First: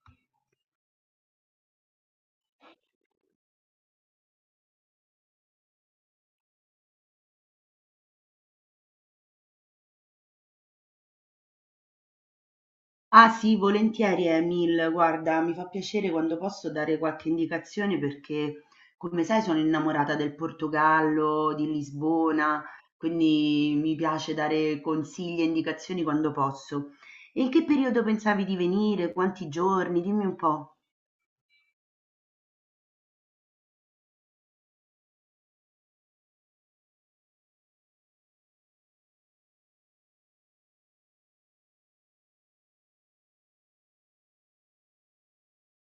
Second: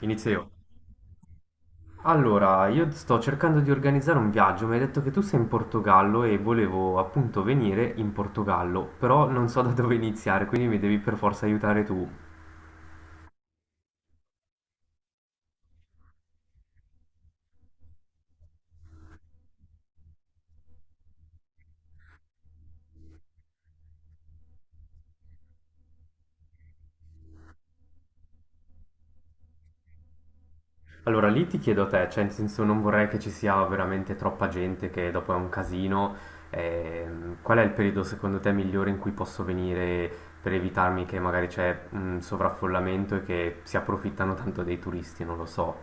Inizio io. Allora, io sto cercando di organizzare un viaggio, mi hai detto che tu sei in Portogallo e volevo appunto venire in Portogallo, però non so da dove iniziare, quindi mi devi per forza aiutare tu. Ah sì, volentieri Emil, guarda, mi fa piacere quando posso dare qualche indicazione perché, come sai, sono innamorata del Portogallo, di Lisbona, quindi mi piace dare consigli e indicazioni quando posso. E in che periodo pensavi di venire? Quanti giorni? Dimmi un po'. Allora, lì ti chiedo a te, cioè in senso non vorrei che ci sia veramente troppa gente, che dopo è un casino. Qual è il periodo secondo te migliore in cui posso venire per evitarmi che magari c'è un sovraffollamento e che si approfittano tanto dei turisti, non lo so.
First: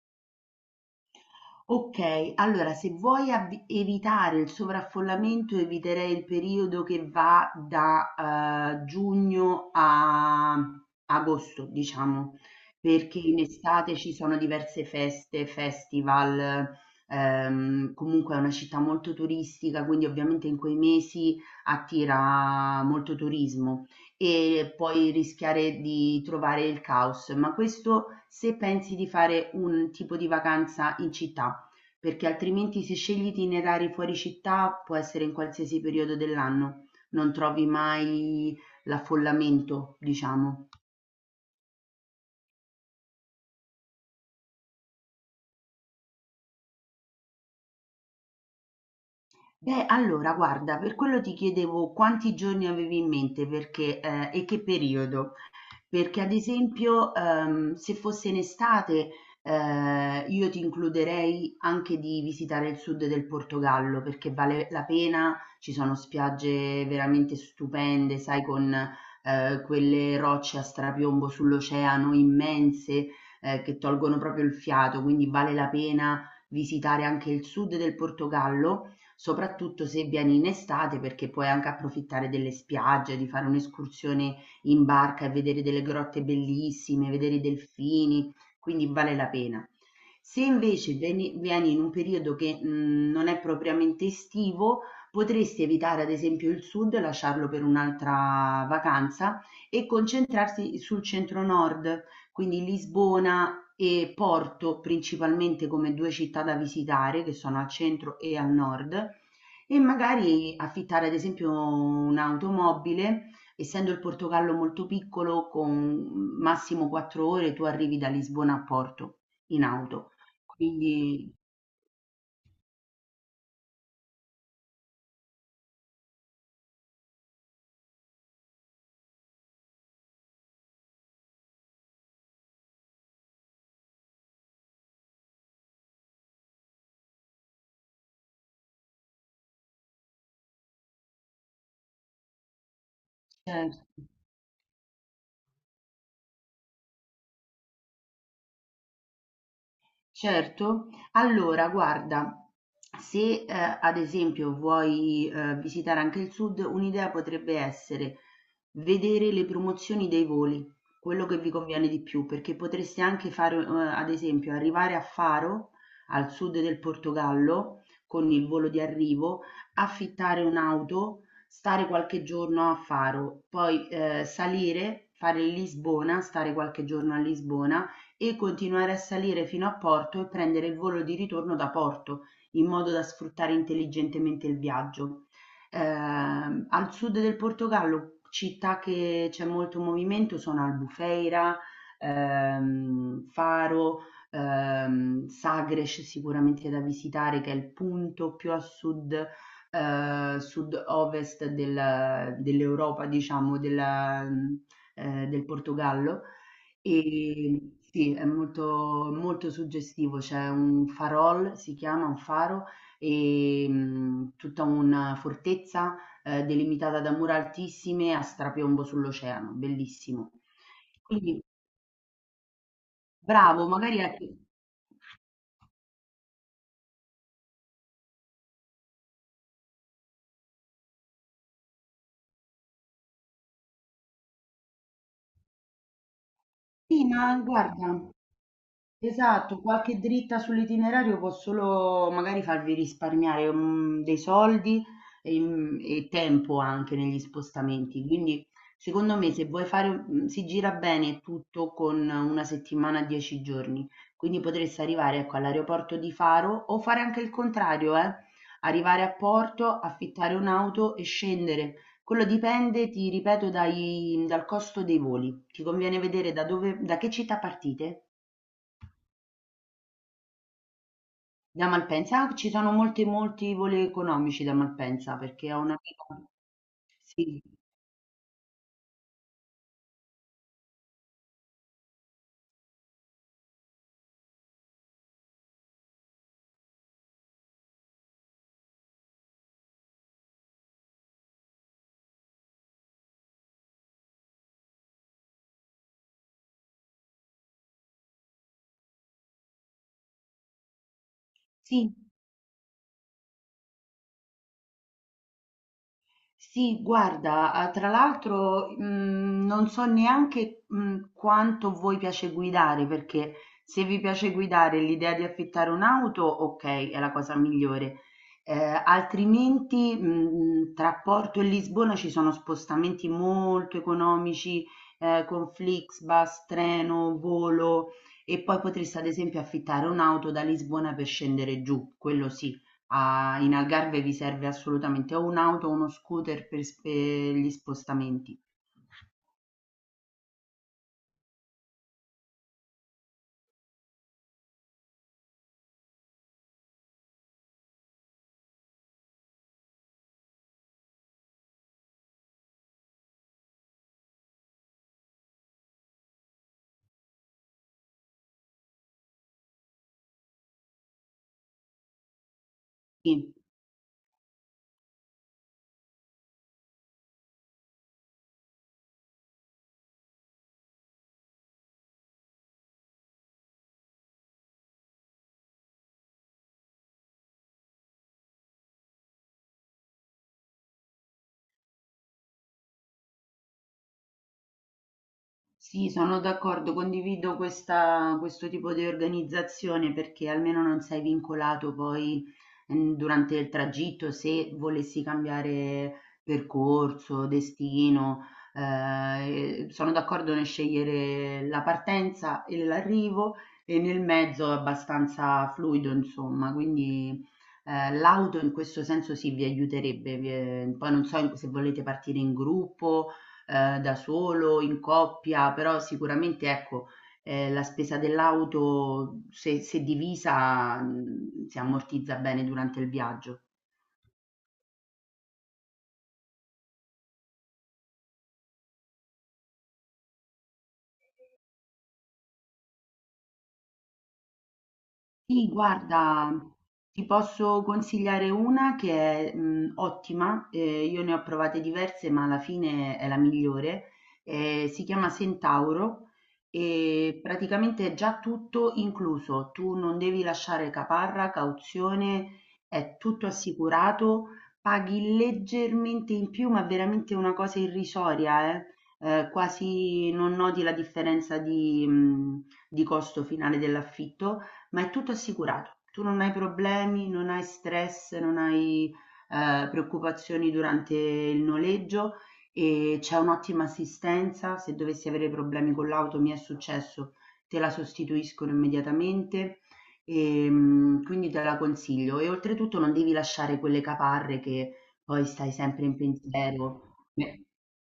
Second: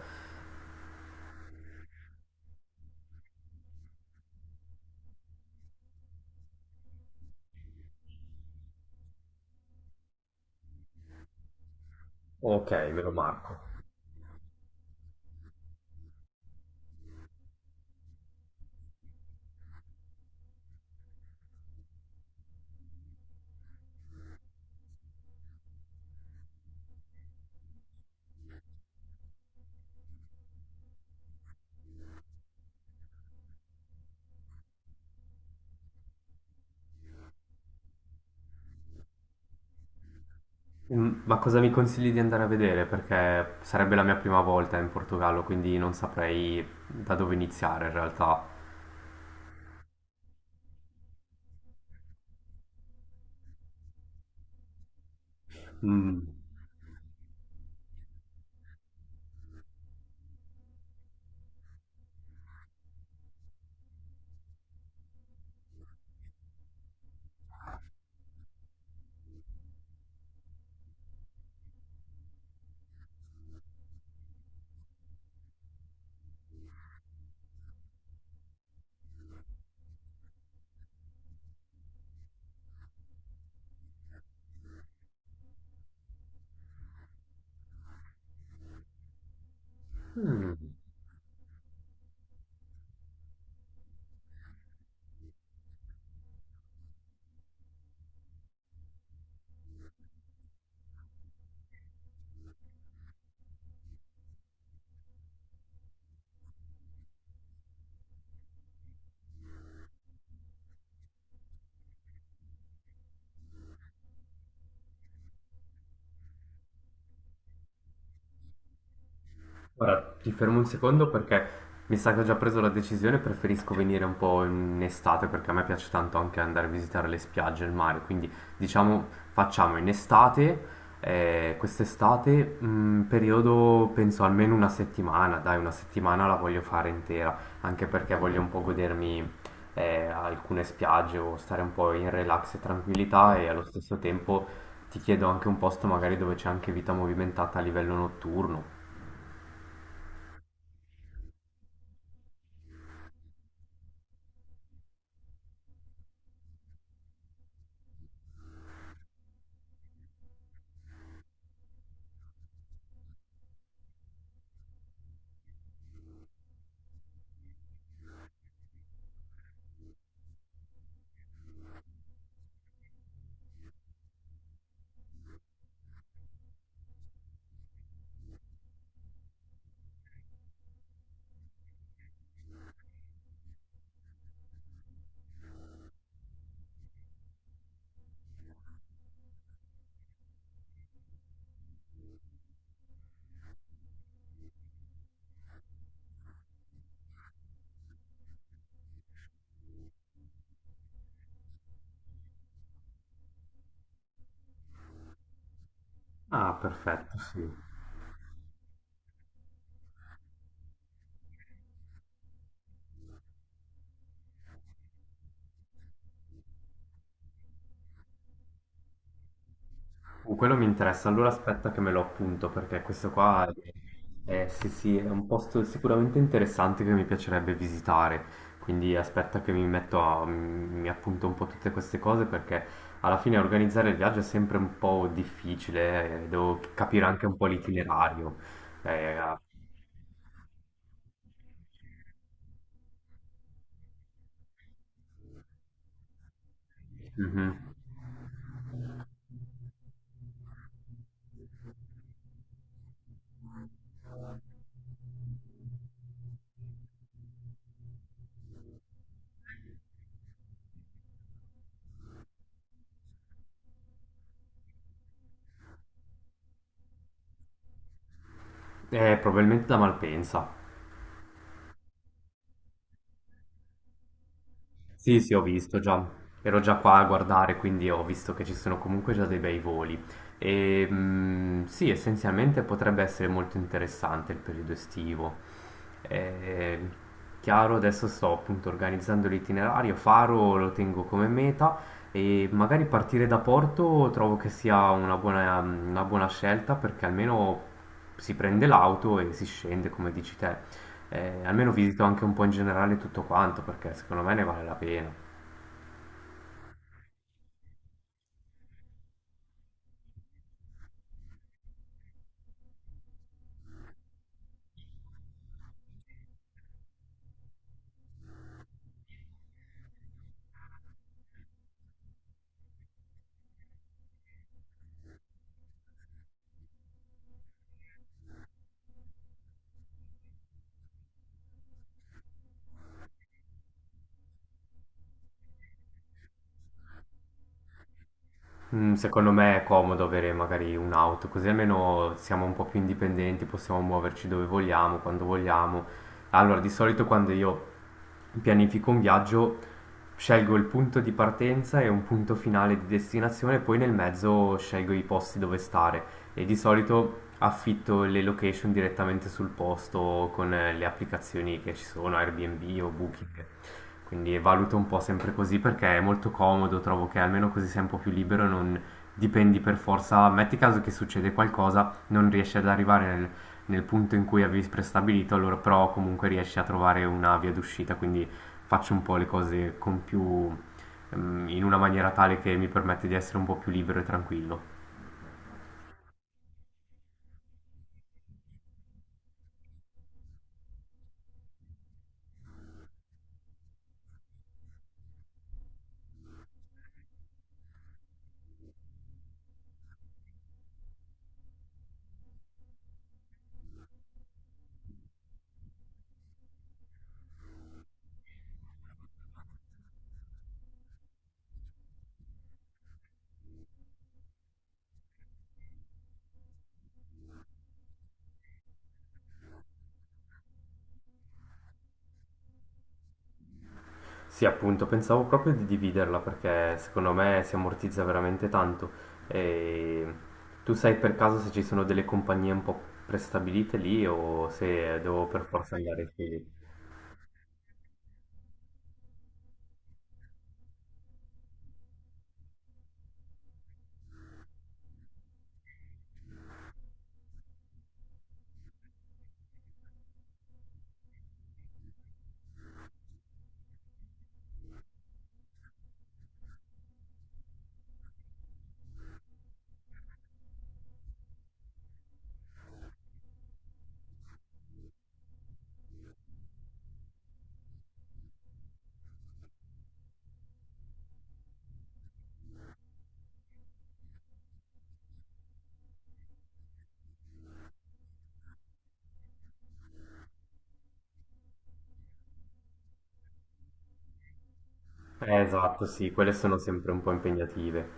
Ok, allora se vuoi evitare il sovraffollamento, eviterei il periodo che va da giugno a agosto, diciamo, Ok, me lo perché in marco. estate ci sono diverse feste, festival, comunque è una città molto turistica, quindi ovviamente in quei mesi attira molto turismo e puoi rischiare di trovare il caos, ma questo se pensi di fare un tipo di vacanza in città perché altrimenti se scegli itinerari fuori città può essere in qualsiasi periodo dell'anno, non trovi mai l'affollamento, diciamo. Mm, ma cosa mi consigli di andare a vedere? Perché sarebbe la mia prima volta in Portogallo, quindi non saprei da dove iniziare in realtà. Beh, allora, guarda, per quello ti chiedevo quanti giorni avevi in mente perché, e che periodo. Perché Mm. ad esempio, se fosse in estate, io ti includerei anche di visitare il sud del Portogallo, perché vale la pena, ci sono spiagge veramente stupende, sai, con quelle rocce a strapiombo sull'oceano immense, che tolgono proprio il fiato, quindi vale la pena visitare anche il sud del Portogallo, soprattutto se vieni in estate, perché puoi anche approfittare delle spiagge, di fare un'escursione in barca e vedere delle grotte bellissime, vedere i delfini, quindi vale la pena. Se Mm. invece vieni in un periodo che non è propriamente estivo, potresti evitare ad esempio il sud, lasciarlo per un'altra vacanza e concentrarsi sul centro-nord, quindi Lisbona e Porto principalmente come due città da visitare, che sono al centro e al nord, e magari affittare ad esempio un'automobile essendo il Portogallo molto piccolo, con massimo 4 ore tu arrivi da Lisbona a Porto in auto. Guarda, ti fermo un secondo Quindi, perché mi sa che ho già preso la decisione, preferisco venire un po' in estate perché a me piace tanto anche andare a visitare le spiagge, e il mare, quindi diciamo facciamo in estate, quest'estate, periodo penso almeno una settimana, dai, una settimana la voglio fare intera, anche perché voglio un po' godermi alcune spiagge o stare un po' in relax e tranquillità e allo certo. stesso tempo ti chiedo anche un posto magari dove c'è anche vita movimentata a livello notturno. Certo, allora guarda, se, ad esempio vuoi, visitare anche il sud, un'idea potrebbe essere vedere le promozioni dei voli, quello che vi conviene di più, perché potreste anche fare, ad esempio arrivare a Faro, al sud del Portogallo, con il volo di arrivo, affittare un'auto, stare qualche giorno a Faro, poi, salire, fare Lisbona, stare qualche giorno a Lisbona e continuare a salire fino a Porto e prendere il volo di ritorno da Porto, in modo da sfruttare intelligentemente il viaggio. Al sud del Portogallo, città che c'è molto movimento, sono Albufeira, Faro, Sagres sicuramente da visitare, che è il punto più a sud, sud-ovest dell'Europa, diciamo, del Portogallo Ah, perfetto, sì. e sì, è molto, molto suggestivo, c'è un farol, si chiama un faro, e tutta una fortezza delimitata da mura altissime a strapiombo sull'oceano, bellissimo. Quello mi interessa. Allora Quindi aspetta che me lo appunto, perché questo qua bravo, è, magari anche. Sì, sì, è un posto sicuramente interessante che mi piacerebbe visitare. Quindi aspetta che mi metto a, mi appunto un po' tutte queste cose, perché alla fine organizzare il viaggio è sempre un po' difficile, devo capire Sì, anche un ma po' guarda. l'itinerario. Eh, Esatto, qualche dritta sull'itinerario può solo magari farvi risparmiare, dei soldi e e tempo anche negli mhm. spostamenti. Quindi secondo me se vuoi fare si gira bene tutto con 1 settimana, 10 giorni. Quindi potreste arrivare, ecco, all'aeroporto di Faro o fare anche il contrario, arrivare a Porto, affittare un'auto e scendere. Quello dipende, ti ripeto, dai dal costo dei voli. Ti conviene vedere da che città partite? Probabilmente da Malpensa. Da Malpensa? Ah, ci sono molti voli economici da Malpensa Sì, sì, ho perché ho visto già, un'amica. ero già qua a Sì, guardare, quindi ho visto che ci sono comunque già dei bei voli. E mm, sì, essenzialmente potrebbe essere molto interessante il periodo estivo. Eh, chiaro, adesso sto appunto organizzando l'itinerario, Faro lo tengo come meta e magari partire da Porto trovo che sia una buona scelta perché almeno si prende l'auto e si scende, come dici te. Almeno sì. visito anche un po' in generale tutto quanto perché secondo me ne vale la pena. Sì, guarda, ah, tra l'altro, non so neanche, quanto voi piace guidare, perché se vi piace guidare l'idea di affittare un'auto, ok, è la cosa migliore. Eh, Altrimenti, tra Porto e Lisbona ci sono spostamenti molto economici, con Flixbus, treno, volo, e poi potreste ad esempio affittare un'auto da Lisbona per scendere giù, quello sì. A In Algarve vi serve assolutamente o un'auto o uno scooter per sp gli spostamenti. Mm, secondo me è comodo avere magari un'auto, così almeno siamo un po' più indipendenti, possiamo muoverci dove vogliamo, quando vogliamo. Allora, di solito quando io pianifico un viaggio, scelgo il punto di partenza e un punto finale di destinazione, poi nel mezzo scelgo i posti dove stare e di solito affitto le location direttamente sul posto con le applicazioni che ci sono, Airbnb o Sì. Booking. Quindi valuto un po' sempre così perché è molto comodo, trovo che almeno così sei un po' più libero e non dipendi per forza. Metti caso che succede qualcosa, non riesci ad arrivare nel, nel punto in cui avevi prestabilito, allora però comunque riesci a trovare una via d'uscita, quindi faccio un po' le cose con più, in una maniera tale che mi permette di essere un po' più libero e tranquillo. Sì, sono d'accordo, condivido questo tipo di organizzazione perché almeno non sei vincolato poi durante il tragitto se volessi cambiare percorso, destino. Sono d'accordo nel scegliere la partenza e l'arrivo e nel mezzo è abbastanza fluido, insomma, quindi l'auto in questo senso sì vi aiuterebbe. Poi non so se volete partire in gruppo da solo, in coppia, però sicuramente ecco, la spesa dell'auto se divisa, si ammortizza bene durante il viaggio. Sì, appunto, pensavo proprio di dividerla perché secondo me si ammortizza veramente tanto. E tu sai per caso se ci sono delle compagnie un po' prestabilite lì o se devo per Sì, forza andare su? guarda, ti posso consigliare una che è ottima, io ne ho provate diverse, ma alla fine è la migliore. Si chiama Centauro e praticamente è già tutto incluso. Tu non devi lasciare caparra, cauzione, è tutto assicurato, paghi leggermente in più, ma veramente una cosa irrisoria, eh. Quasi non noti la differenza di costo finale dell'affitto ma è tutto assicurato. Tu non hai problemi, non hai stress, non hai preoccupazioni durante il noleggio e c'è un'ottima assistenza. Se dovessi avere problemi con l'auto, mi è successo, te la sostituiscono immediatamente e quindi te la consiglio. E oltretutto non devi lasciare quelle caparre che poi stai Esatto, sempre in sì, quelle sono sempre un pensiero. po' Beh, impegnative.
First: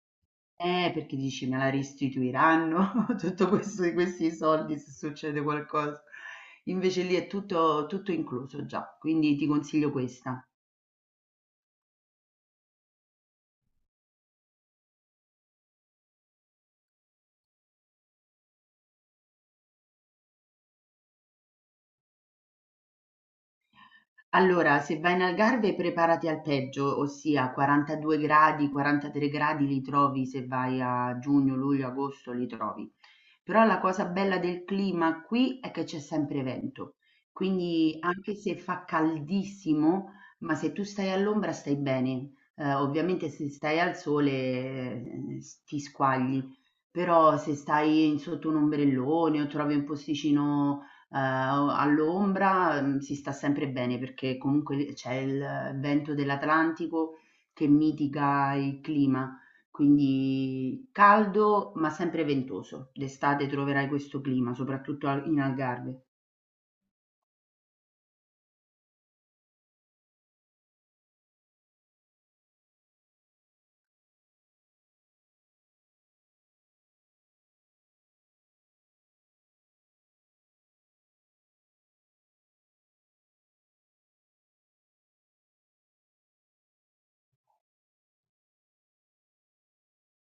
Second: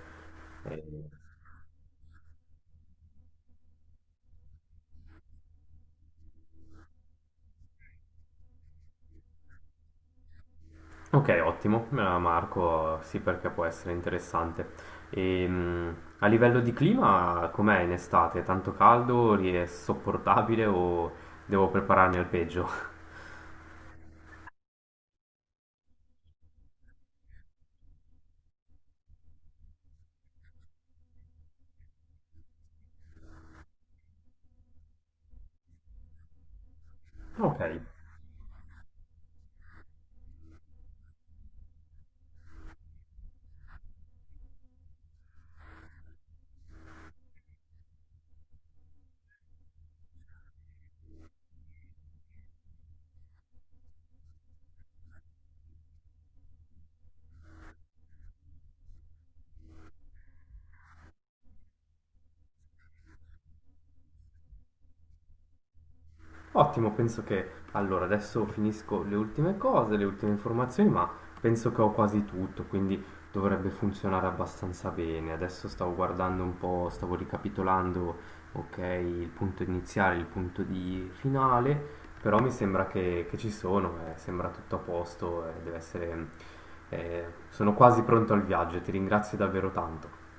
E- perché dici me la restituiranno tutto questo questi soldi se succede qualcosa. Invece lì è tutto, tutto incluso già, quindi ti consiglio questa. ok, ottimo, me la marco, sì perché può essere interessante. A livello di clima, com'è in estate? Tanto caldo? È sopportabile o devo prepararmi al peggio? Allora, se vai in Algarve preparati al peggio, ossia 42 gradi, 43 gradi li trovi se vai a giugno, luglio, agosto li trovi. Però la cosa bella del clima qui è che c'è sempre vento, Ok. quindi anche se fa caldissimo, ma se tu stai all'ombra stai bene. Ovviamente se stai al sole, ti squagli, però se stai sotto un ombrellone o trovi un posticino, all'ombra, si sta sempre bene perché comunque c'è il vento dell'Atlantico che mitiga il clima quindi caldo ma sempre ventoso. D'estate troverai questo clima, soprattutto in Algarve. Ottimo, penso che allora adesso finisco le ultime cose, le ultime informazioni, ma penso che ho quasi tutto, quindi dovrebbe funzionare abbastanza bene. Adesso stavo guardando un po', stavo ricapitolando, ok, il punto iniziale, il punto di finale, però mi sembra che ci sono, sembra tutto a posto, deve essere, eh, sono quasi pronto al viaggio, ti ringrazio davvero tanto.